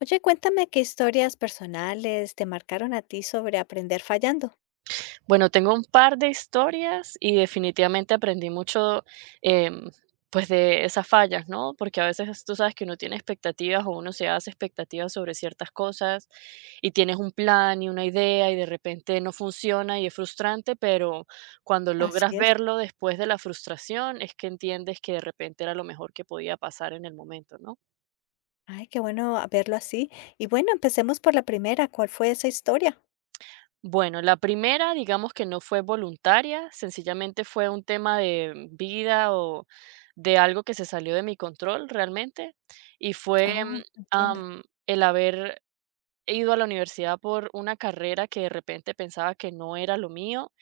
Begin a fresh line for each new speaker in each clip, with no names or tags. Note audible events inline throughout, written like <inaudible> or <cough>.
Oye, cuéntame qué historias personales te marcaron a ti sobre aprender fallando.
Bueno, tengo un par de historias y definitivamente aprendí mucho, em, pues, de esas fallas, ¿no? Porque a veces tú sabes que uno tiene expectativas o uno se hace expectativas sobre ciertas cosas y tienes un plan y una idea y de repente no funciona y es frustrante, pero cuando logras
Así es.
verlo después de la frustración es que entiendes que de repente era lo mejor que podía pasar en el momento, ¿no?
Ay, qué bueno a verlo así. Y bueno, empecemos por la primera. ¿Cuál fue esa historia?
Bueno, la primera, digamos que no fue voluntaria, sencillamente fue un tema de vida o de algo que se salió de mi control realmente, y fue
Oh, entiendo.
el haber ido a la universidad por una carrera que de repente pensaba que no era lo mío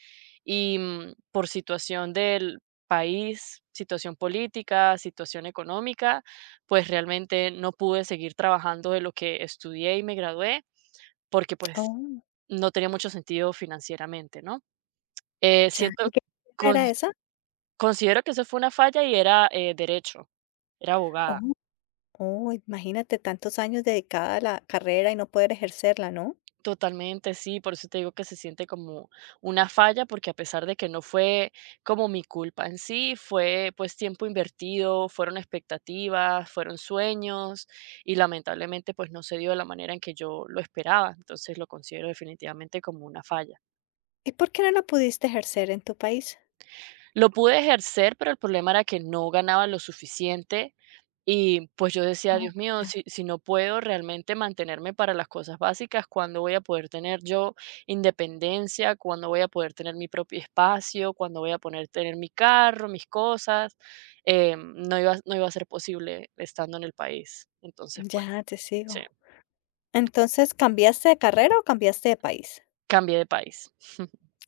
y por situación del país, situación política, situación económica, pues realmente no pude seguir trabajando de lo que estudié y me gradué porque pues
Oh,
no tenía mucho sentido financieramente, ¿no?
ya. ¿Y
Siento
qué
con
carrera era esa?
Considero que eso fue una falla y era, derecho, era abogada.
Oh, oh, imagínate tantos años dedicada a la carrera y no poder ejercerla, ¿no?
Totalmente, sí, por eso te digo que se siente como una falla, porque a pesar de que no fue como mi culpa en sí, fue, pues, tiempo invertido, fueron expectativas, fueron sueños y lamentablemente, pues, no se dio de la manera en que yo lo esperaba. Entonces, lo considero definitivamente como una falla.
¿Y por qué no la pudiste ejercer en tu país?
Lo pude ejercer, pero el problema era que no ganaba lo suficiente. Y pues yo decía,
Oh,
Dios mío,
ya.
si no puedo realmente mantenerme para las cosas básicas, ¿cuándo voy a poder tener yo independencia? ¿Cuándo voy a poder tener mi propio espacio? ¿Cuándo voy a poder tener mi carro, mis cosas? No iba a ser posible estando en el país. Entonces, pues,
Ya te
sí,
sigo. Entonces, ¿cambiaste de carrera o cambiaste de país?
cambié de país.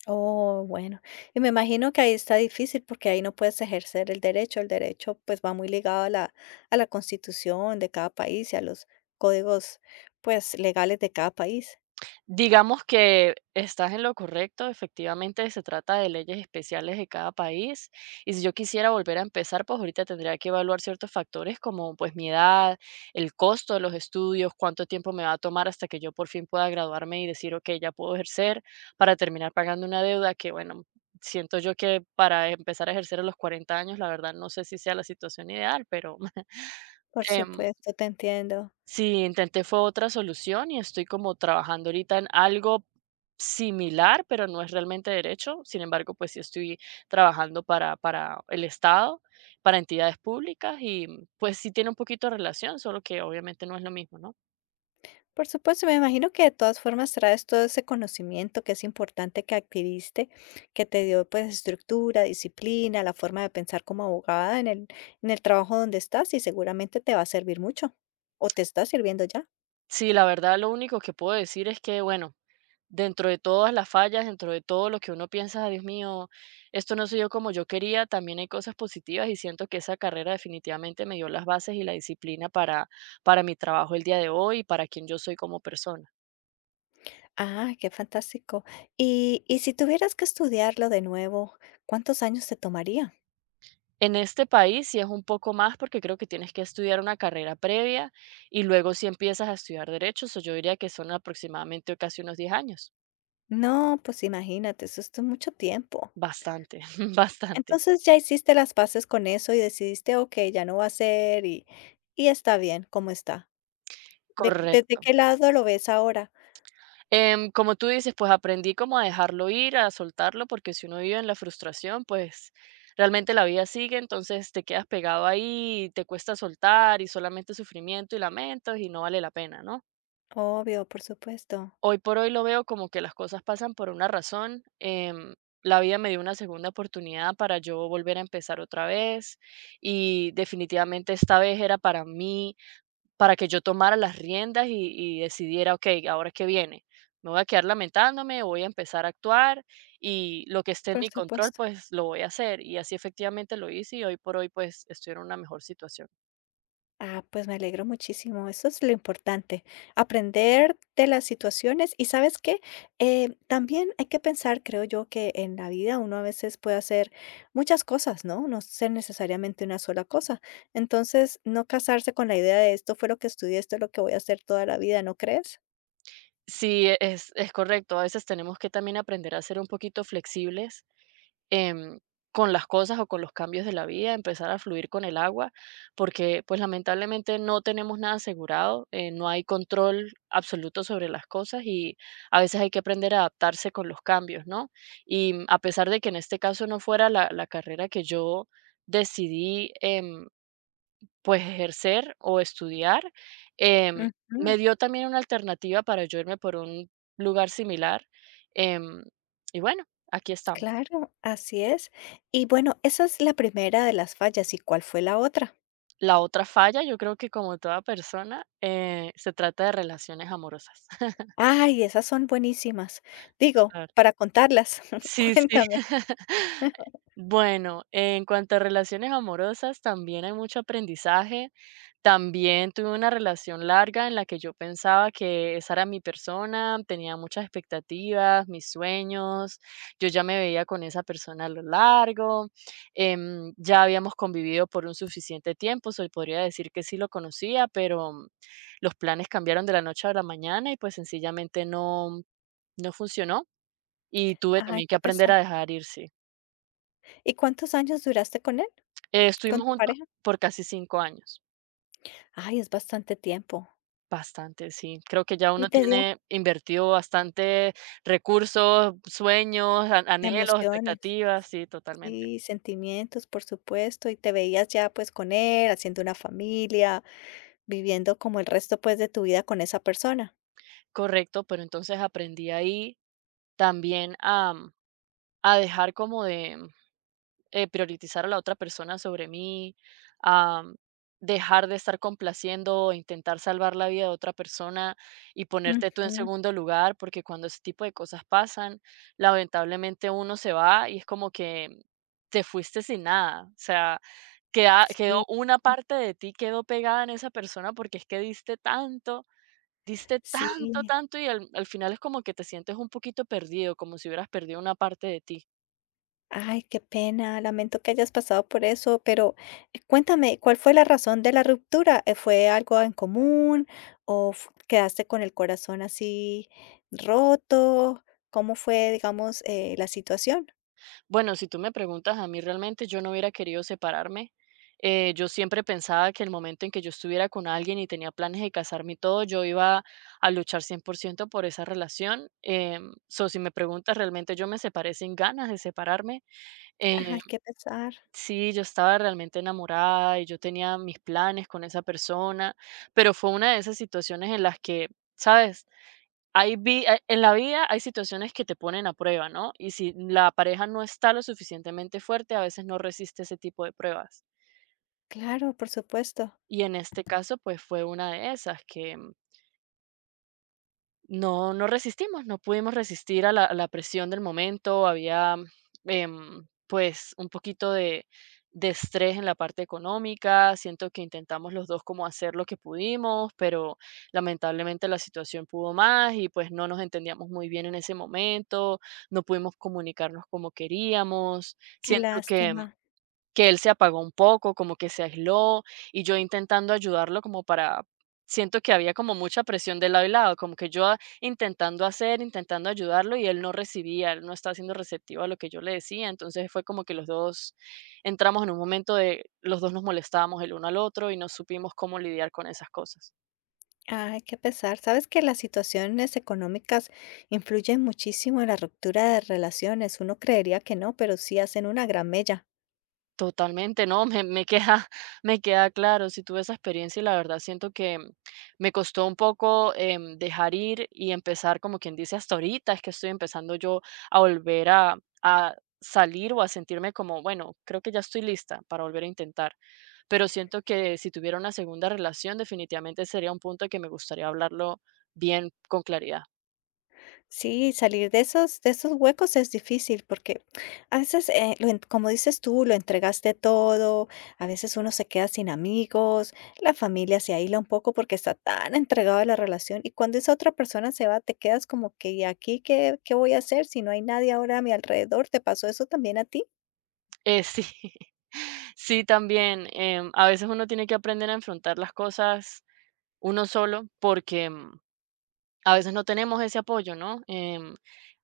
Oh, bueno. Y me imagino que ahí está difícil porque ahí no puedes ejercer el derecho. El derecho pues va muy ligado a la constitución de cada país y a los códigos pues legales de cada país.
Digamos que estás en lo correcto, efectivamente se trata de leyes especiales de cada país y si yo quisiera volver a empezar, pues ahorita tendría que evaluar ciertos factores como pues mi edad, el costo de los estudios, cuánto tiempo me va a tomar hasta que yo por fin pueda graduarme y decir, ok, ya puedo ejercer para terminar pagando una deuda que bueno, siento yo que para empezar a ejercer a los 40 años, la verdad no sé si sea la situación ideal, pero... <laughs>
Por
em,
supuesto, te entiendo.
Sí, intenté fue otra solución y estoy como trabajando ahorita en algo similar, pero no es realmente derecho. Sin embargo, pues sí estoy trabajando para el Estado, para entidades públicas y pues sí tiene un poquito de relación, solo que obviamente no es lo mismo, ¿no?
Por supuesto, me imagino que de todas formas traes todo ese conocimiento que es importante que adquiriste, que te dio pues estructura, disciplina, la forma de pensar como abogada en el trabajo donde estás y seguramente te va a servir mucho o te está sirviendo ya.
Sí, la verdad, lo único que puedo decir es que, bueno, dentro de todas las fallas, dentro de todo lo que uno piensa, "Ah, Dios mío, esto no soy yo como yo quería", también hay cosas positivas y siento que esa carrera definitivamente me dio las bases y la disciplina para mi trabajo el día de hoy y para quien yo soy como persona.
Ah, qué fantástico. Y si tuvieras que estudiarlo de nuevo, ¿cuántos años te tomaría?
En este país sí es un poco más porque creo que tienes que estudiar una carrera previa y luego si empiezas a estudiar derechos, o yo diría que son aproximadamente casi unos 10 años.
No, pues imagínate, eso es mucho tiempo.
Bastante, <laughs> bastante.
Entonces ya hiciste las paces con eso y decidiste, ok, ya no va a ser y está bien, como está. ¿De- ¿Desde
Correcto.
qué lado lo ves ahora?
Como tú dices, pues aprendí como a dejarlo ir, a soltarlo, porque si uno vive en la frustración, pues realmente la vida sigue, entonces te quedas pegado ahí, y te cuesta soltar y solamente sufrimiento y lamentos y no vale la pena, ¿no?
Obvio, por supuesto,
Hoy por hoy lo veo como que las cosas pasan por una razón. La vida me dio una segunda oportunidad para yo volver a empezar otra vez y definitivamente esta vez era para mí, para que yo tomara las riendas y decidiera, okey, ¿ahora qué viene? ¿Me voy a quedar lamentándome? ¿Voy a empezar a actuar? Y lo que esté en
por
mi control,
supuesto.
pues, lo voy a hacer. Y así efectivamente lo hice y hoy por hoy, pues, estoy en una mejor situación.
Ah, pues me alegro muchísimo, eso es lo importante, aprender de las situaciones y ¿sabes qué? También hay que pensar, creo yo, que en la vida uno a veces puede hacer muchas cosas, ¿no? No ser necesariamente una sola cosa. Entonces, no casarse con la idea de esto fue lo que estudié, esto es lo que voy a hacer toda la vida, ¿no crees?
Sí, es correcto. A veces tenemos que también aprender a ser un poquito flexibles em, con las cosas o con los cambios de la vida, empezar a fluir con el agua, porque pues lamentablemente no tenemos nada asegurado, no hay control absoluto sobre las cosas y a veces hay que aprender a adaptarse con los cambios, ¿no? Y a pesar de que en este caso no fuera la carrera que yo decidí pues ejercer o estudiar, em,
Ujú,
me dio también una alternativa para yo irme por un lugar similar. em, y bueno, aquí estamos.
claro, así es. Y bueno, esa es la primera de las fallas, ¿y cuál fue la otra?
La otra falla, yo creo que como toda persona, se trata de relaciones amorosas.
Ay, esas son buenísimas. Digo,
<laughs>
para contarlas. <laughs>
Sí, sí.
Cuéntame.
<laughs>
<laughs>
Bueno, en cuanto a relaciones amorosas, también hay mucho aprendizaje. También tuve una relación larga en la que yo pensaba que esa era mi persona, tenía muchas expectativas, mis sueños, yo ya me veía con esa persona a lo largo, ya habíamos convivido por un suficiente tiempo, so, podría decir que sí lo conocía, pero los planes cambiaron de la noche a la mañana y pues sencillamente no, no funcionó. Y tuve
Ay,
también que
qué
aprender
pesar.
a dejar ir, sí.
¿Y cuántos años duraste con él, con
Estuvimos
tu
juntos
pareja?
por casi 5 años.
Ay, es bastante tiempo.
Bastante, sí. Creo que ya
Y
uno
te dio
tiene invertido bastante recursos, sueños, an anhelos,
emociones,
expectativas, sí, totalmente.
sí, sentimientos, por supuesto, y te veías ya, pues, con él, haciendo una familia, viviendo como el resto, pues, de tu vida con esa persona.
Correcto, pero entonces aprendí ahí también a, a dejar como de priorizar a la otra persona sobre mí, a dejar de estar complaciendo o intentar salvar la vida de otra persona y ponerte tú en
Ujú,
segundo lugar, porque cuando ese tipo de cosas pasan, lamentablemente uno se va y es como que te fuiste sin nada. O sea, queda, quedó
sí,
una parte de ti, quedó pegada en esa persona porque es que diste tanto. Diste tanto,
sí.
tanto y al, al final es como que te sientes un poquito perdido, como si hubieras perdido una parte de ti.
Ay, qué pena, lamento que hayas pasado por eso, pero cuéntame, ¿cuál fue la razón de la ruptura? ¿Fue algo en común o fu- quedaste con el corazón así roto? ¿Cómo fue, digamos, la situación?
Bueno, si tú me preguntas a mí, realmente yo no hubiera querido separarme. Yo siempre pensaba que el momento en que yo estuviera con alguien y tenía planes de casarme y todo, yo iba a luchar 100% por ciento por esa relación. So, si me preguntas, realmente yo me separé sin ganas de separarme. Eh,
Ay, qué pesar.
sí, yo estaba realmente enamorada y yo tenía mis planes con esa persona, pero fue una de esas situaciones en las que, ¿sabes? Hay vi En la vida hay situaciones que te ponen a prueba, ¿no? Y si la pareja no está lo suficientemente fuerte, a veces no resiste ese tipo de pruebas.
Claro, por supuesto.
Y en este caso, pues, fue una de esas que no, no resistimos, no pudimos resistir a la presión del momento, había, pues, un poquito de estrés en la parte económica, siento que intentamos los 2 como hacer lo que pudimos, pero lamentablemente la situación pudo más y, pues, no nos entendíamos muy bien en ese momento, no pudimos comunicarnos como queríamos.
Qué
Siento
lástima.
que él se apagó un poco, como que se aisló, y yo intentando ayudarlo como para, siento que había como mucha presión de lado y lado, como que yo intentando hacer, intentando ayudarlo y él no recibía, él no estaba siendo receptivo a lo que yo le decía, entonces fue como que los dos entramos en un momento de los dos nos molestábamos el uno al otro y no supimos cómo lidiar con esas cosas.
Ay, qué pesar. Sabes que las situaciones económicas influyen muchísimo en la ruptura de relaciones. Uno creería que no, pero sí hacen una gran mella.
Totalmente, no, me queda, <laughs> me queda claro, si tuve esa experiencia y la verdad siento que me costó un poco dejar ir y empezar, como quien dice, hasta ahorita es que estoy empezando yo a volver a salir o a sentirme como, bueno, creo que ya estoy lista para volver a intentar, pero siento que si tuviera una segunda relación definitivamente sería un punto que me gustaría hablarlo bien con claridad.
Sí, salir de esos huecos es difícil porque a veces, lo en como dices tú, lo entregaste todo, a veces uno se queda sin amigos, la familia se aísla un poco porque está tan entregado a la relación, y cuando esa otra persona se va, te quedas como que, ¿y aquí qué voy a hacer si no hay nadie ahora a mi alrededor? ¿Te pasó eso también a ti?
Sí, <laughs> sí, también, a veces uno tiene que aprender a enfrentar las cosas uno solo, porque, a veces no tenemos ese apoyo, ¿no?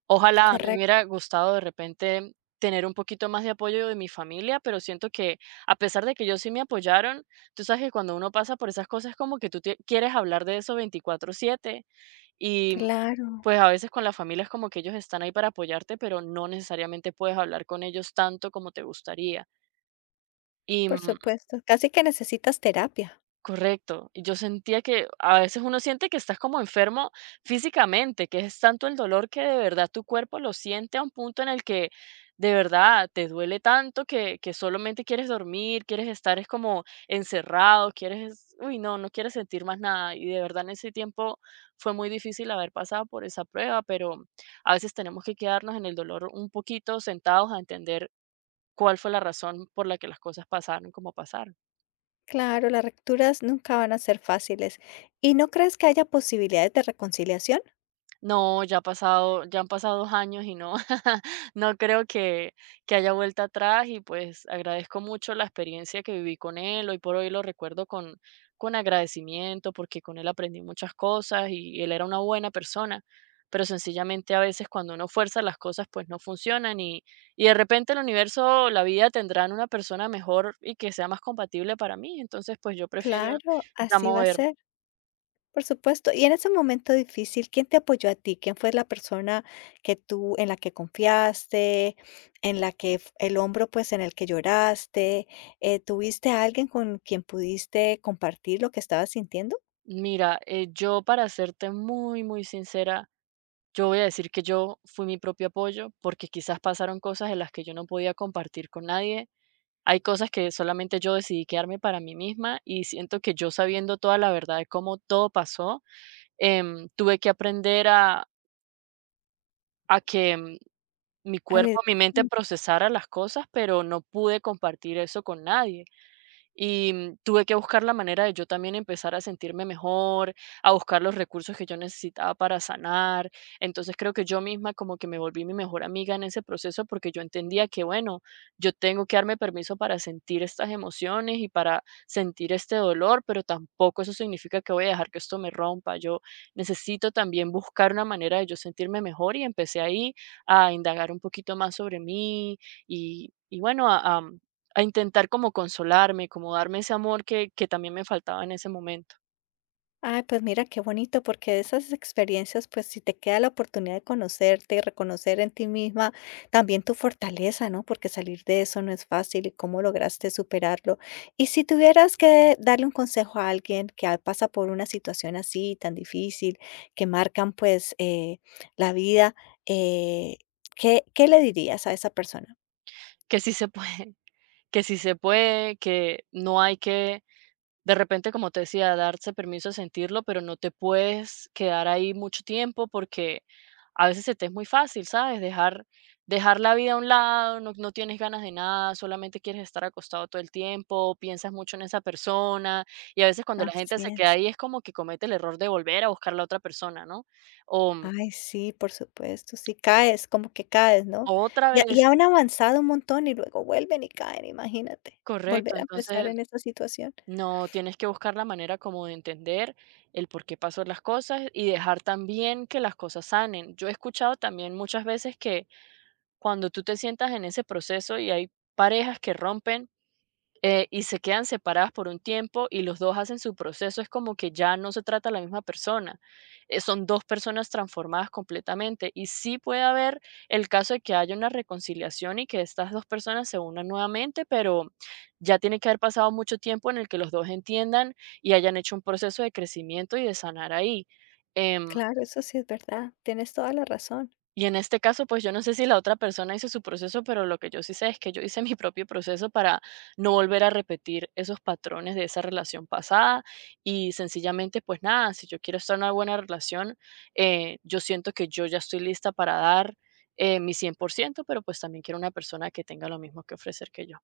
Ojalá, me
Correcto,
hubiera gustado de repente tener un poquito más de apoyo de mi familia, pero siento que, a pesar de que ellos sí me apoyaron, tú sabes que cuando uno pasa por esas cosas, como que tú te quieres hablar de eso 24/7 y,
claro,
pues, a veces con la familia es como que ellos están ahí para apoyarte, pero no necesariamente puedes hablar con ellos tanto como te gustaría. Y,
por
mm
supuesto. Casi que necesitas terapia.
Correcto. Y yo sentía que a veces uno siente que estás como enfermo físicamente, que es tanto el dolor que de verdad tu cuerpo lo siente a un punto en el que de verdad te duele tanto que solamente quieres dormir, quieres estar es como encerrado, quieres, uy, no, no quieres sentir más nada. Y de verdad en ese tiempo fue muy difícil haber pasado por esa prueba, pero a veces tenemos que quedarnos en el dolor un poquito sentados a entender cuál fue la razón por la que las cosas pasaron como pasaron.
Claro, las rupturas nunca van a ser fáciles. ¿Y no crees que haya posibilidades de reconciliación?
No, ya han pasado 2 años y no, <laughs> no creo que haya vuelta atrás y, pues, agradezco mucho la experiencia que viví con él. Hoy por hoy lo recuerdo con agradecimiento, porque con él aprendí muchas cosas y él era una buena persona, pero sencillamente a veces cuando uno fuerza las cosas, pues, no funcionan y de repente el universo, la vida tendrán una persona mejor y que sea más compatible para mí. Entonces, pues, yo prefiero
Claro,
ya
así va a
moverme.
ser. Por supuesto. Y en ese momento difícil, ¿quién te apoyó a ti? ¿Quién fue la persona que tú en la que confiaste, en la que f- el hombro, pues, en el que lloraste? ¿Tuviste a alguien con quien pudiste compartir lo que estabas sintiendo?
Mira, yo para serte muy, muy sincera, yo voy a decir que yo fui mi propio apoyo, porque quizás pasaron cosas en las que yo no podía compartir con nadie. Hay cosas que solamente yo decidí quedarme para mí misma y siento que yo sabiendo toda la verdad de cómo todo pasó, tuve que aprender a, a que mm, mi
Ale,
cuerpo, mi mente procesara las cosas, pero no pude compartir eso con nadie. Y tuve que buscar la manera de yo también empezar a sentirme mejor, a buscar los recursos que yo necesitaba para sanar. Entonces creo que yo misma como que me volví mi mejor amiga en ese proceso porque yo entendía que, bueno, yo tengo que darme permiso para sentir estas emociones y para sentir este dolor, pero tampoco eso significa que voy a dejar que esto me rompa. Yo necesito también buscar una manera de yo sentirme mejor y empecé ahí a indagar un poquito más sobre mí y bueno, a intentar como consolarme, como darme ese amor que también me faltaba en ese momento,
ay, pues mira qué bonito, porque de esas experiencias, pues si te queda la oportunidad de conocerte y reconocer en ti misma también tu fortaleza, ¿no? Porque salir de eso no es fácil y cómo lograste superarlo. Y si tuvieras que darle un consejo a alguien que a- pasa por una situación así tan difícil, que marcan pues la vida, eh, ¿qué, qué le dirías a esa persona?
que sí se puede, <laughs> que sí se puede, que no hay que, de repente, como te decía, darse permiso de sentirlo, pero no te puedes quedar ahí mucho tiempo porque a veces se te es muy fácil, ¿sabes? Dejar la vida a un lado, no tienes ganas de nada, solamente quieres estar acostado todo el tiempo, piensas mucho en esa persona, y a veces cuando la gente
Así
se queda
es.
ahí es como que comete el error de volver a buscar a la otra persona, ¿no? O
Ay, sí, por supuesto, sí, caes, como que caes, ¿no?
Otra
Y
vez,
y han avanzado un montón y luego vuelven y caen, imagínate, volver
correcto.
a empezar
Entonces,
en esa situación.
no, tienes que buscar la manera como de entender el por qué pasó las cosas y dejar también que las cosas sanen. Yo he escuchado también muchas veces que cuando tú te sientas en ese proceso y hay parejas que rompen, y se quedan separadas por un tiempo y los dos hacen su proceso, es como que ya no se trata la misma persona, son dos personas transformadas completamente y sí puede haber el caso de que haya una reconciliación y que estas dos personas se unan nuevamente, pero ya tiene que haber pasado mucho tiempo en el que los dos entiendan y hayan hecho un proceso de crecimiento y de sanar ahí. Em,
Claro, eso sí es verdad, tienes toda la razón.
y en este caso, pues yo no sé si la otra persona hizo su proceso, pero lo que yo sí sé es que yo hice mi propio proceso para no volver a repetir esos patrones de esa relación pasada y sencillamente, pues nada, si yo quiero estar en una buena relación, yo siento que yo ya estoy lista para dar mi 100%, pero pues también quiero una persona que tenga lo mismo que ofrecer que yo.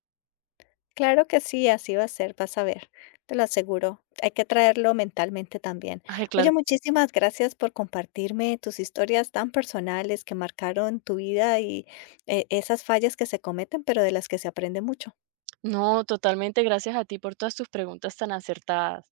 Claro que sí, así va a ser, vas a ver, te lo aseguro. Hay que traerlo mentalmente también.
Ay,
Oye,
claro que sí.
muchísimas gracias por compartirme tus historias tan personales que marcaron tu vida y esas fallas que se cometen, pero de las que se aprende mucho.
No, totalmente, gracias a ti por todas tus preguntas tan acertadas.